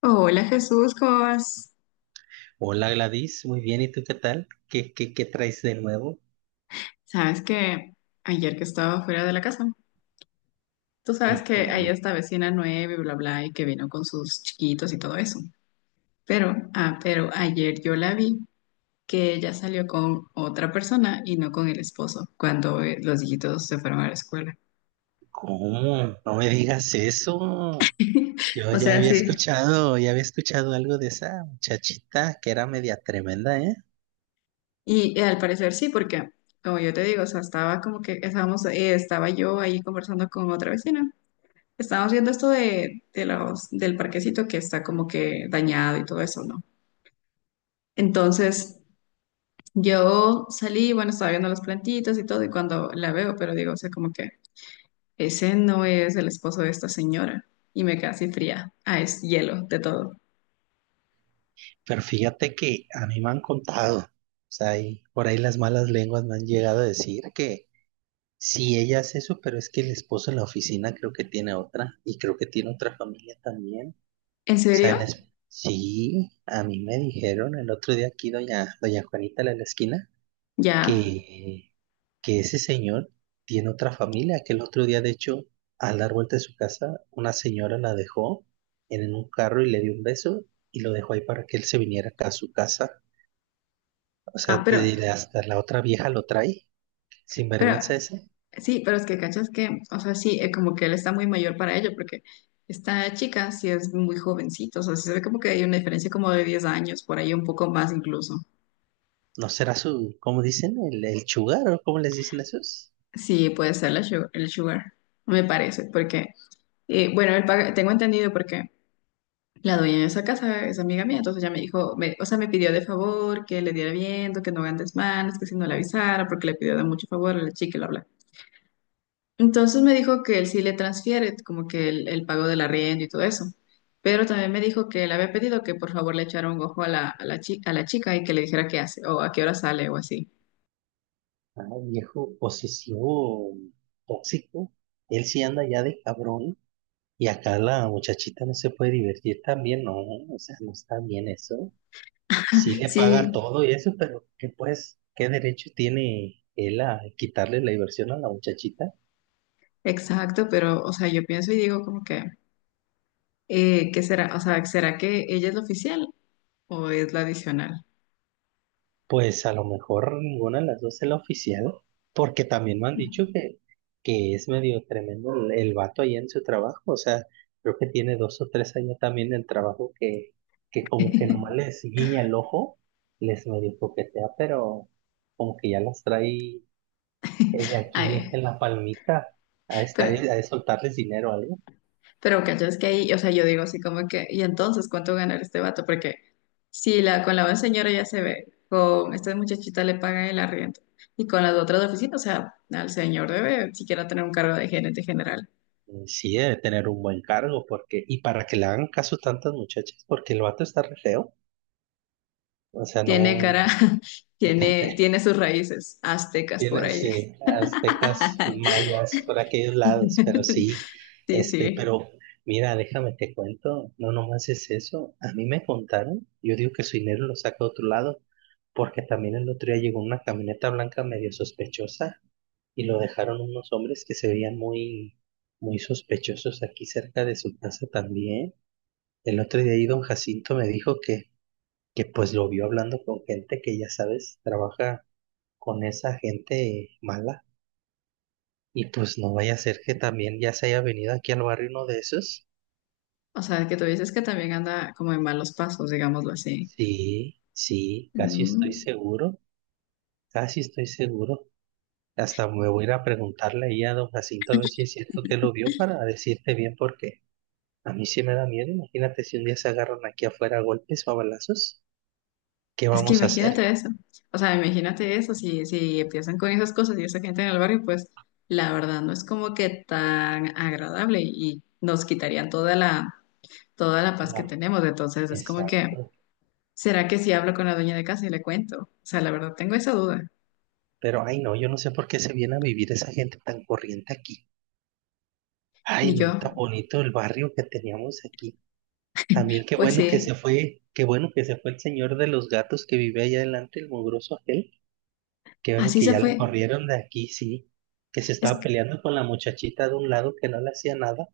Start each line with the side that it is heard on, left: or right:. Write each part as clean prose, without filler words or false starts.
left: Hola Jesús, ¿cómo vas?
right: Hola Gladys, muy bien, ¿y tú qué tal? ¿Qué traes de nuevo?
left: Sabes que ayer que estaba fuera de la casa, tú sabes que hay esta vecina nueva y bla bla y que vino con sus chiquitos y todo eso. Pero, pero ayer yo la vi que ella salió con otra persona y no con el esposo cuando los hijitos se fueron a la escuela.
right: ¿Cómo? No me digas eso. Yo
left: O
right: ya
left: sea,
right: había
left: sí.
right: escuchado, ya había escuchado algo de esa muchachita que era media tremenda, ¿eh?
left: Y, al parecer sí, porque como yo te digo, o sea, estaba como que estaba yo ahí conversando con otra vecina. Estábamos viendo esto del parquecito que está como que dañado y todo eso, ¿no? Entonces, yo salí, bueno, estaba viendo las plantitas y todo, y cuando la veo, pero digo, o sea, como que ese no es el esposo de esta señora. Y me quedé así fría. Ah, es hielo de todo.
right: Pero fíjate que a mí me han contado, o sea, y por ahí las malas lenguas me han llegado a decir que sí, ella hace eso, pero es que el esposo en la oficina creo que tiene otra y creo que tiene otra familia también. O
left: ¿En
right: sea,
left: serio?
right: sí, a mí me dijeron el otro día aquí doña Juanita la de la esquina,
left: Ya.
right: que, que ese señor tiene otra familia, que el otro día, de hecho, al dar vuelta de su casa, una señora la dejó en un carro y le dio un beso y lo dejó ahí para que él se viniera acá a su casa. O
left: Ah,
right: sea, te
left: pero,
right: diré, hasta la otra vieja lo trae, sin
left: pero,
right: vergüenza ese.
left: sí, pero es que cachas que, o sea, sí, como que él está muy mayor para ello, porque esta chica sí es muy jovencito, o sea, sí se ve como que hay una diferencia como de 10 años, por ahí un poco más incluso.
right: ¿No será su, cómo dicen, el chugar o cómo les dicen esos?
left: Sí, puede ser el sugar, me parece, porque, bueno, tengo entendido porque la dueña de esa casa es amiga mía, entonces ella me dijo, o sea, me pidió de favor que le diera viento, que no hagan desmanes, que si no le avisara, porque le pidió de mucho favor a la chica y bla, bla. Entonces me dijo que él sí le transfiere como que el pago del arriendo y todo eso, pero también me dijo que le había pedido que por favor le echara un ojo a la chica y que le dijera qué hace o a qué hora sale o así.
right: Ah, viejo posesivo, tóxico. Él sí anda ya de cabrón. Y acá la muchachita no se puede divertir también, no, o sea, no está bien eso. Sí le paga
left: Sí,
right: todo y eso, pero ¿qué pues, qué derecho tiene él a quitarle la diversión a la muchachita?
left: exacto, pero, o sea, yo pienso y digo como que... ¿Qué será? O sea, ¿será que ella es la oficial o es la adicional?
right: Pues a lo mejor ninguna de las dos es la oficial, porque también me han dicho que es medio tremendo el vato ahí en su trabajo, o sea, creo que tiene 2 o 3 años también del trabajo que como que nomás les guiña el ojo, les medio coquetea, pero como que ya las trae de aquí
left: Ay,
right: en la palmita, a, esta
left: pero,
right: a soltarles dinero o algo.
left: pero cachas que ahí, o sea, yo digo así como que, ¿y entonces cuánto ganará este vato? Porque si la, con la buena señora ya se ve, con esta muchachita le pagan el arriendo, y con las otras oficinas, o sea, al señor debe siquiera tener un cargo de gerente general.
right: Sí, debe tener un buen cargo, porque, y para que le hagan caso tantas muchachas, porque el vato está re feo. O sea, no
left: Tiene cara, tiene sus raíces aztecas por
right: tiene,
left: ahí.
right: sí, aztecas, mayas, por aquellos lados, pero sí,
left: Sí,
right: este,
left: sí.
right: pero mira, déjame te cuento, no nomás es eso. A mí me contaron, yo digo que su dinero lo saca de otro lado, porque también el otro día llegó una camioneta blanca medio sospechosa y lo dejaron unos hombres que se veían muy, muy sospechosos aquí cerca de su casa también. El otro día ahí don Jacinto me dijo que pues lo vio hablando con gente que ya sabes, trabaja con esa gente mala. Y pues no vaya a ser que también ya se haya venido aquí al barrio uno de esos.
left: O sea, que tú dices que también anda como en malos pasos, digámoslo así.
right: Sí, sí, casi estoy
left: Mm.
right: seguro, casi estoy seguro. Hasta me voy a ir a preguntarle ahí a don Jacinto a ver si es cierto que lo vio para decirte bien porque a mí sí me da miedo. Imagínate si un día se agarran aquí afuera a golpes o a balazos, ¿qué
left: Es que
right: vamos a hacer?
left: imagínate eso. O sea, imagínate eso. Si, si empiezan con esas cosas y esa gente en el barrio, pues la verdad no es como que tan agradable y nos quitarían toda la paz que
right: No,
left: tenemos. Entonces es como que,
right: exacto.
left: ¿será que si hablo con la dueña de casa y le cuento? O sea, la verdad tengo esa duda.
right: Pero, ay, no, yo no sé por qué se viene a vivir esa gente tan corriente aquí. Ay,
left: Ni yo.
right: no, tan bonito el barrio que teníamos aquí. También qué
left: Pues
right: bueno que se
left: sí,
right: fue, qué bueno que se fue el señor de los gatos que vive allá adelante, el mugroso aquel. Qué bueno
left: así
right: que
left: se
right: ya lo
left: fue.
right: corrieron de aquí, sí. Que se estaba peleando con la muchachita de un lado que no le hacía nada.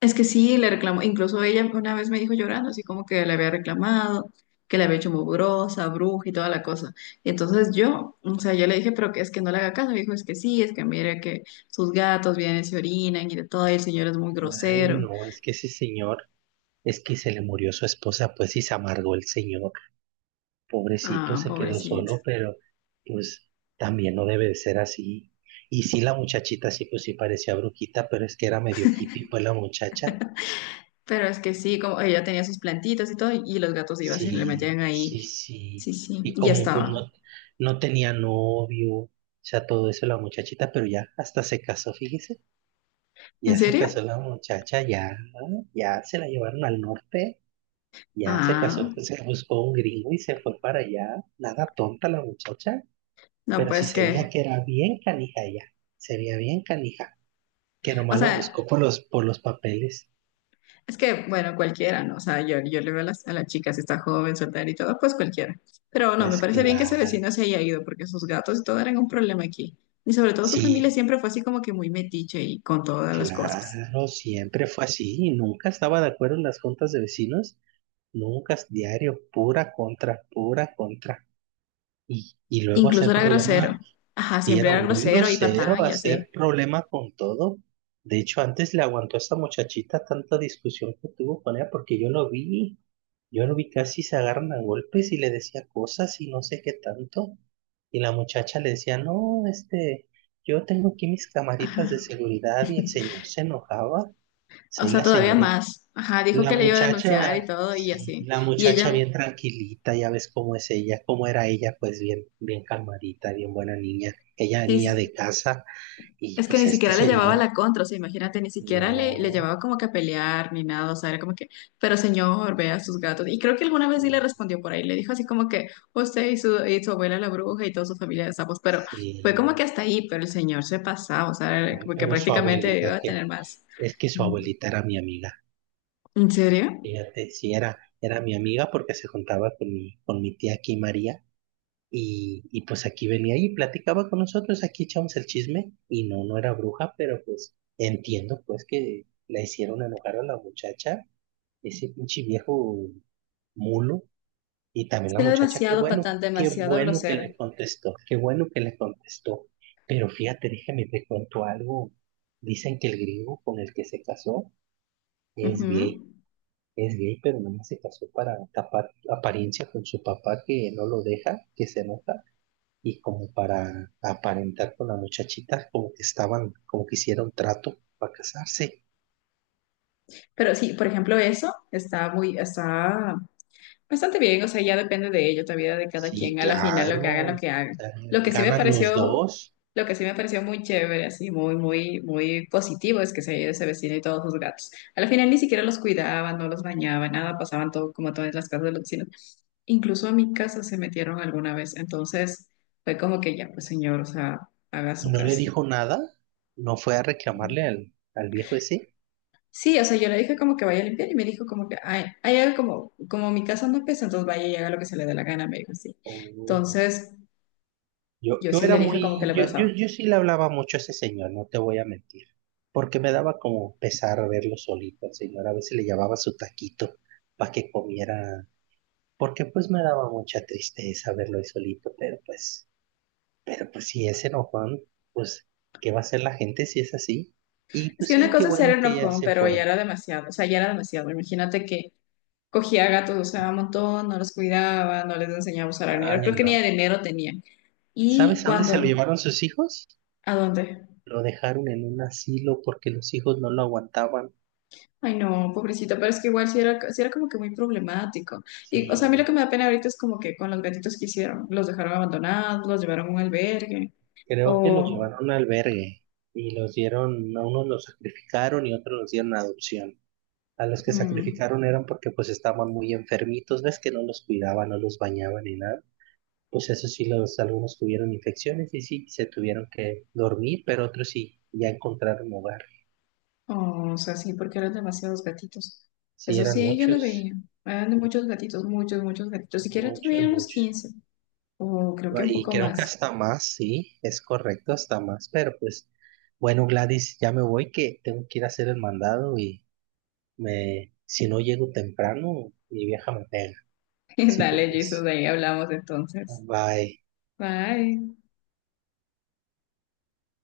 left: Es que sí, le reclamó, incluso ella una vez me dijo llorando, así como que le había reclamado, que le había hecho mugrosa, bruja y toda la cosa. Y entonces yo, o sea, yo le dije, pero que es que no le haga caso. Me dijo, es que sí, es que mire que sus gatos vienen y se orinan y de todo, y el señor es muy
right: Ay,
left: grosero.
right: no, es que ese señor, es que se le murió su esposa, pues y se amargó el señor. Pobrecito
left: Ah,
right: se quedó
left: pobrecito.
right: solo, pero pues también no debe de ser así. Y sí, la muchachita sí, pues sí parecía brujita, pero es que era medio hippie, pues la muchacha.
left: Pero es que sí, como ella tenía sus plantitas y todo, y los gatos iban, se le
right: Sí,
left: metían ahí.
right: sí, sí.
left: Sí, sí,
right: Y
left: y ya
right: como pues
left: estaba.
right: no, no tenía novio, o sea, todo eso la muchachita, pero ya hasta se casó, fíjese,
left: ¿En
right: ya se
left: serio?
right: casó la muchacha, ya, ¿no? Ya se la llevaron al norte, ya se casó,
left: Ah,
right: pues, se buscó un gringo y se fue para allá. Nada tonta la muchacha.
left: no,
right: Pero sí
left: pues
right: se veía
left: que,
right: que era bien canija ella, se veía bien canija, que
left: o
right: nomás lo
left: sea.
right: buscó por los papeles,
left: Es que, bueno, cualquiera, ¿no? O sea, yo le veo a a las chicas, está joven, soltera y todo, pues cualquiera. Pero no, me
right: pues
left: parece bien que ese
right: claro,
left: vecino se haya ido, porque sus gatos y todo eran un problema aquí. Y sobre todo su familia
right: sí,
left: siempre fue así como que muy metiche y con todas las cosas.
right: claro, siempre fue así, y nunca estaba de acuerdo en las juntas de vecinos, nunca, diario, pura contra, y luego
left: Incluso
right: hacer
left: era grosero.
right: problema.
left: Ajá,
right: Y
left: siempre
right: era
left: era
right: muy
left: grosero y
right: grosero
left: patán y así.
right: hacer problemas con todo. De hecho, antes le aguantó a esa muchachita tanta discusión que tuvo con ella, porque yo lo vi casi se agarran a golpes y le decía cosas y no sé qué tanto. Y la muchacha le decía, no, este, yo tengo aquí mis camaritas de
left: Ajá.
right: seguridad y el señor se enojaba.
left: O
right: Sí,
left: sea, todavía más. Ajá, dijo
right: la
left: que le iba a denunciar y
right: muchacha,
left: todo y
right: sí,
left: así.
right: la
left: Y
right: muchacha
left: ella,
right: bien tranquilita, ya ves cómo es ella, cómo era ella, pues bien, bien calmadita, bien buena niña, ella niña
left: sí,
right: de casa, y
left: es que
right: pues
left: ni
right: este
left: siquiera le llevaba
right: señor,
left: la contra, o sea, imagínate, ni siquiera le
right: no,
left: llevaba como que a pelear ni nada, o sea, era como que, pero señor, vea sus gatos. Y creo que alguna vez sí le
right: sí,
left: respondió por ahí, le dijo así como que usted y y su abuela la bruja y toda su familia de sapos, pero fue como
right: sí,
left: que hasta ahí, pero el señor se pasaba, o sea, era
right: ay,
left: como que
right: pero su
left: prácticamente iba
right: abuelita,
left: a tener
right: que
left: más.
right: es que su
left: Mm.
right: abuelita era mi amiga,
left: ¿En serio?
right: fíjate, sí, era mi amiga porque se juntaba con mi, tía aquí, María. Y pues aquí venía y platicaba con nosotros, aquí echamos el chisme y no, no era bruja, pero pues entiendo pues que la hicieron enojar a la muchacha, ese pinche viejo mulo, y también
left: Es
right: la
left: que era
right: muchacha,
left: demasiado patán,
right: qué
left: demasiado
right: bueno que
left: grosero.
right: le contestó, qué bueno que le contestó. Pero fíjate, déjame te contó algo. Dicen que el griego con el que se casó es
left: Ujú.
right: gay, es gay, pero no se casó para tapar apariencia con su papá que no lo deja, que se enoja, y como para aparentar con la muchachita, como que estaban, como que hicieron trato para casarse.
left: Pero sí, por ejemplo, eso está muy, está. Bastante bien, o sea, ya depende de ello, todavía de cada
right: Sí,
left: quien, a la final lo
right: claro,
left: que hagan, lo
right: o
left: que hagan.
right: sea,
left: Lo que sí me
right: ganan los
left: pareció,
right: dos.
left: lo que sí me pareció muy chévere, así, muy, muy, muy positivo es que se haya ido ese vecino y todos sus gatos. A la final ni siquiera los cuidaban, no los bañaban, nada, pasaban todo como todas las casas de los vecinos. Incluso a mi casa se metieron alguna vez, entonces fue como que ya, pues señor, o sea, haga
right: Y
left: su
right: no le
left: casa.
right: dijo nada, no fue a reclamarle al viejo ese.
left: Sí, o sea, yo le dije como que vaya a limpiar y me dijo como que, ay, haga como, como mi casa no pesa, entonces vaya y haga lo que se le dé la gana, me dijo así.
right: Oh, no.
left: Entonces...
right: Yo,
left: Yo
right: yo
left: sí
right: era
left: le dije como que
right: muy,
left: le
right: yo, yo,
left: pasaba.
right: yo sí le hablaba mucho a ese señor, no te voy a mentir, porque me daba como pesar verlo solito al señor, a veces le llevaba su taquito para que comiera, porque pues me daba mucha tristeza verlo ahí solito, Pero pues si es enojón, pues ¿qué va a hacer la gente si es así? Y
left: Es
right: pues
left: que una
right: sí, qué
left: cosa es ser
right: bueno que ya
left: enojón,
right: se
left: pero ya
right: fue.
left: era demasiado, o sea, ya era demasiado. Imagínate que cogía gatos, o sea, un montón, no los cuidaba, no les enseñaba a usar dinero,
right: Ay,
left: creo que ni
right: no.
left: dinero tenían.
right: ¿Sabes
left: ¿Y
right: a dónde se lo
left: cuando
right: llevaron sus hijos?
left: ¿a dónde?
right: Lo dejaron en un asilo porque los hijos no lo aguantaban.
left: Ay, no, pobrecito, pero es que igual sí era como que muy problemático. Y, o sea, a mí lo que
right: Sí,
left: me da pena ahorita es como que con los gatitos que hicieron, los dejaron abandonados, los llevaron a un albergue,
right: creo que lo
left: o...
right: llevaron a un albergue y los dieron, a unos los sacrificaron y otros los dieron a adopción. A los que
left: mm.
right: sacrificaron eran porque pues estaban muy enfermitos, ves que no los cuidaban, no los bañaban ni nada. Pues eso sí, algunos tuvieron infecciones y sí, se tuvieron que dormir, pero otros sí, ya encontraron hogar.
left: Oh, o sea, sí, porque eran demasiados gatitos.
right: Sí,
left: Eso
right: eran
left: sí, yo lo
right: muchos,
left: veía. Eran de muchos gatitos, muchos, muchos gatitos. Siquiera
right: muchos,
left: tuviera unos
right: muchos.
left: 15, o creo que un
right: Y
left: poco
right: creo que
left: más.
right: hasta más, sí, es correcto, hasta más. Pero pues, bueno, Gladys, ya me voy, que tengo que ir a hacer el mandado y si no llego temprano, mi vieja me pega. Así que
left: Dale, Jesús,
right: pues,
left: ahí hablamos entonces.
right: bye.
left: Bye.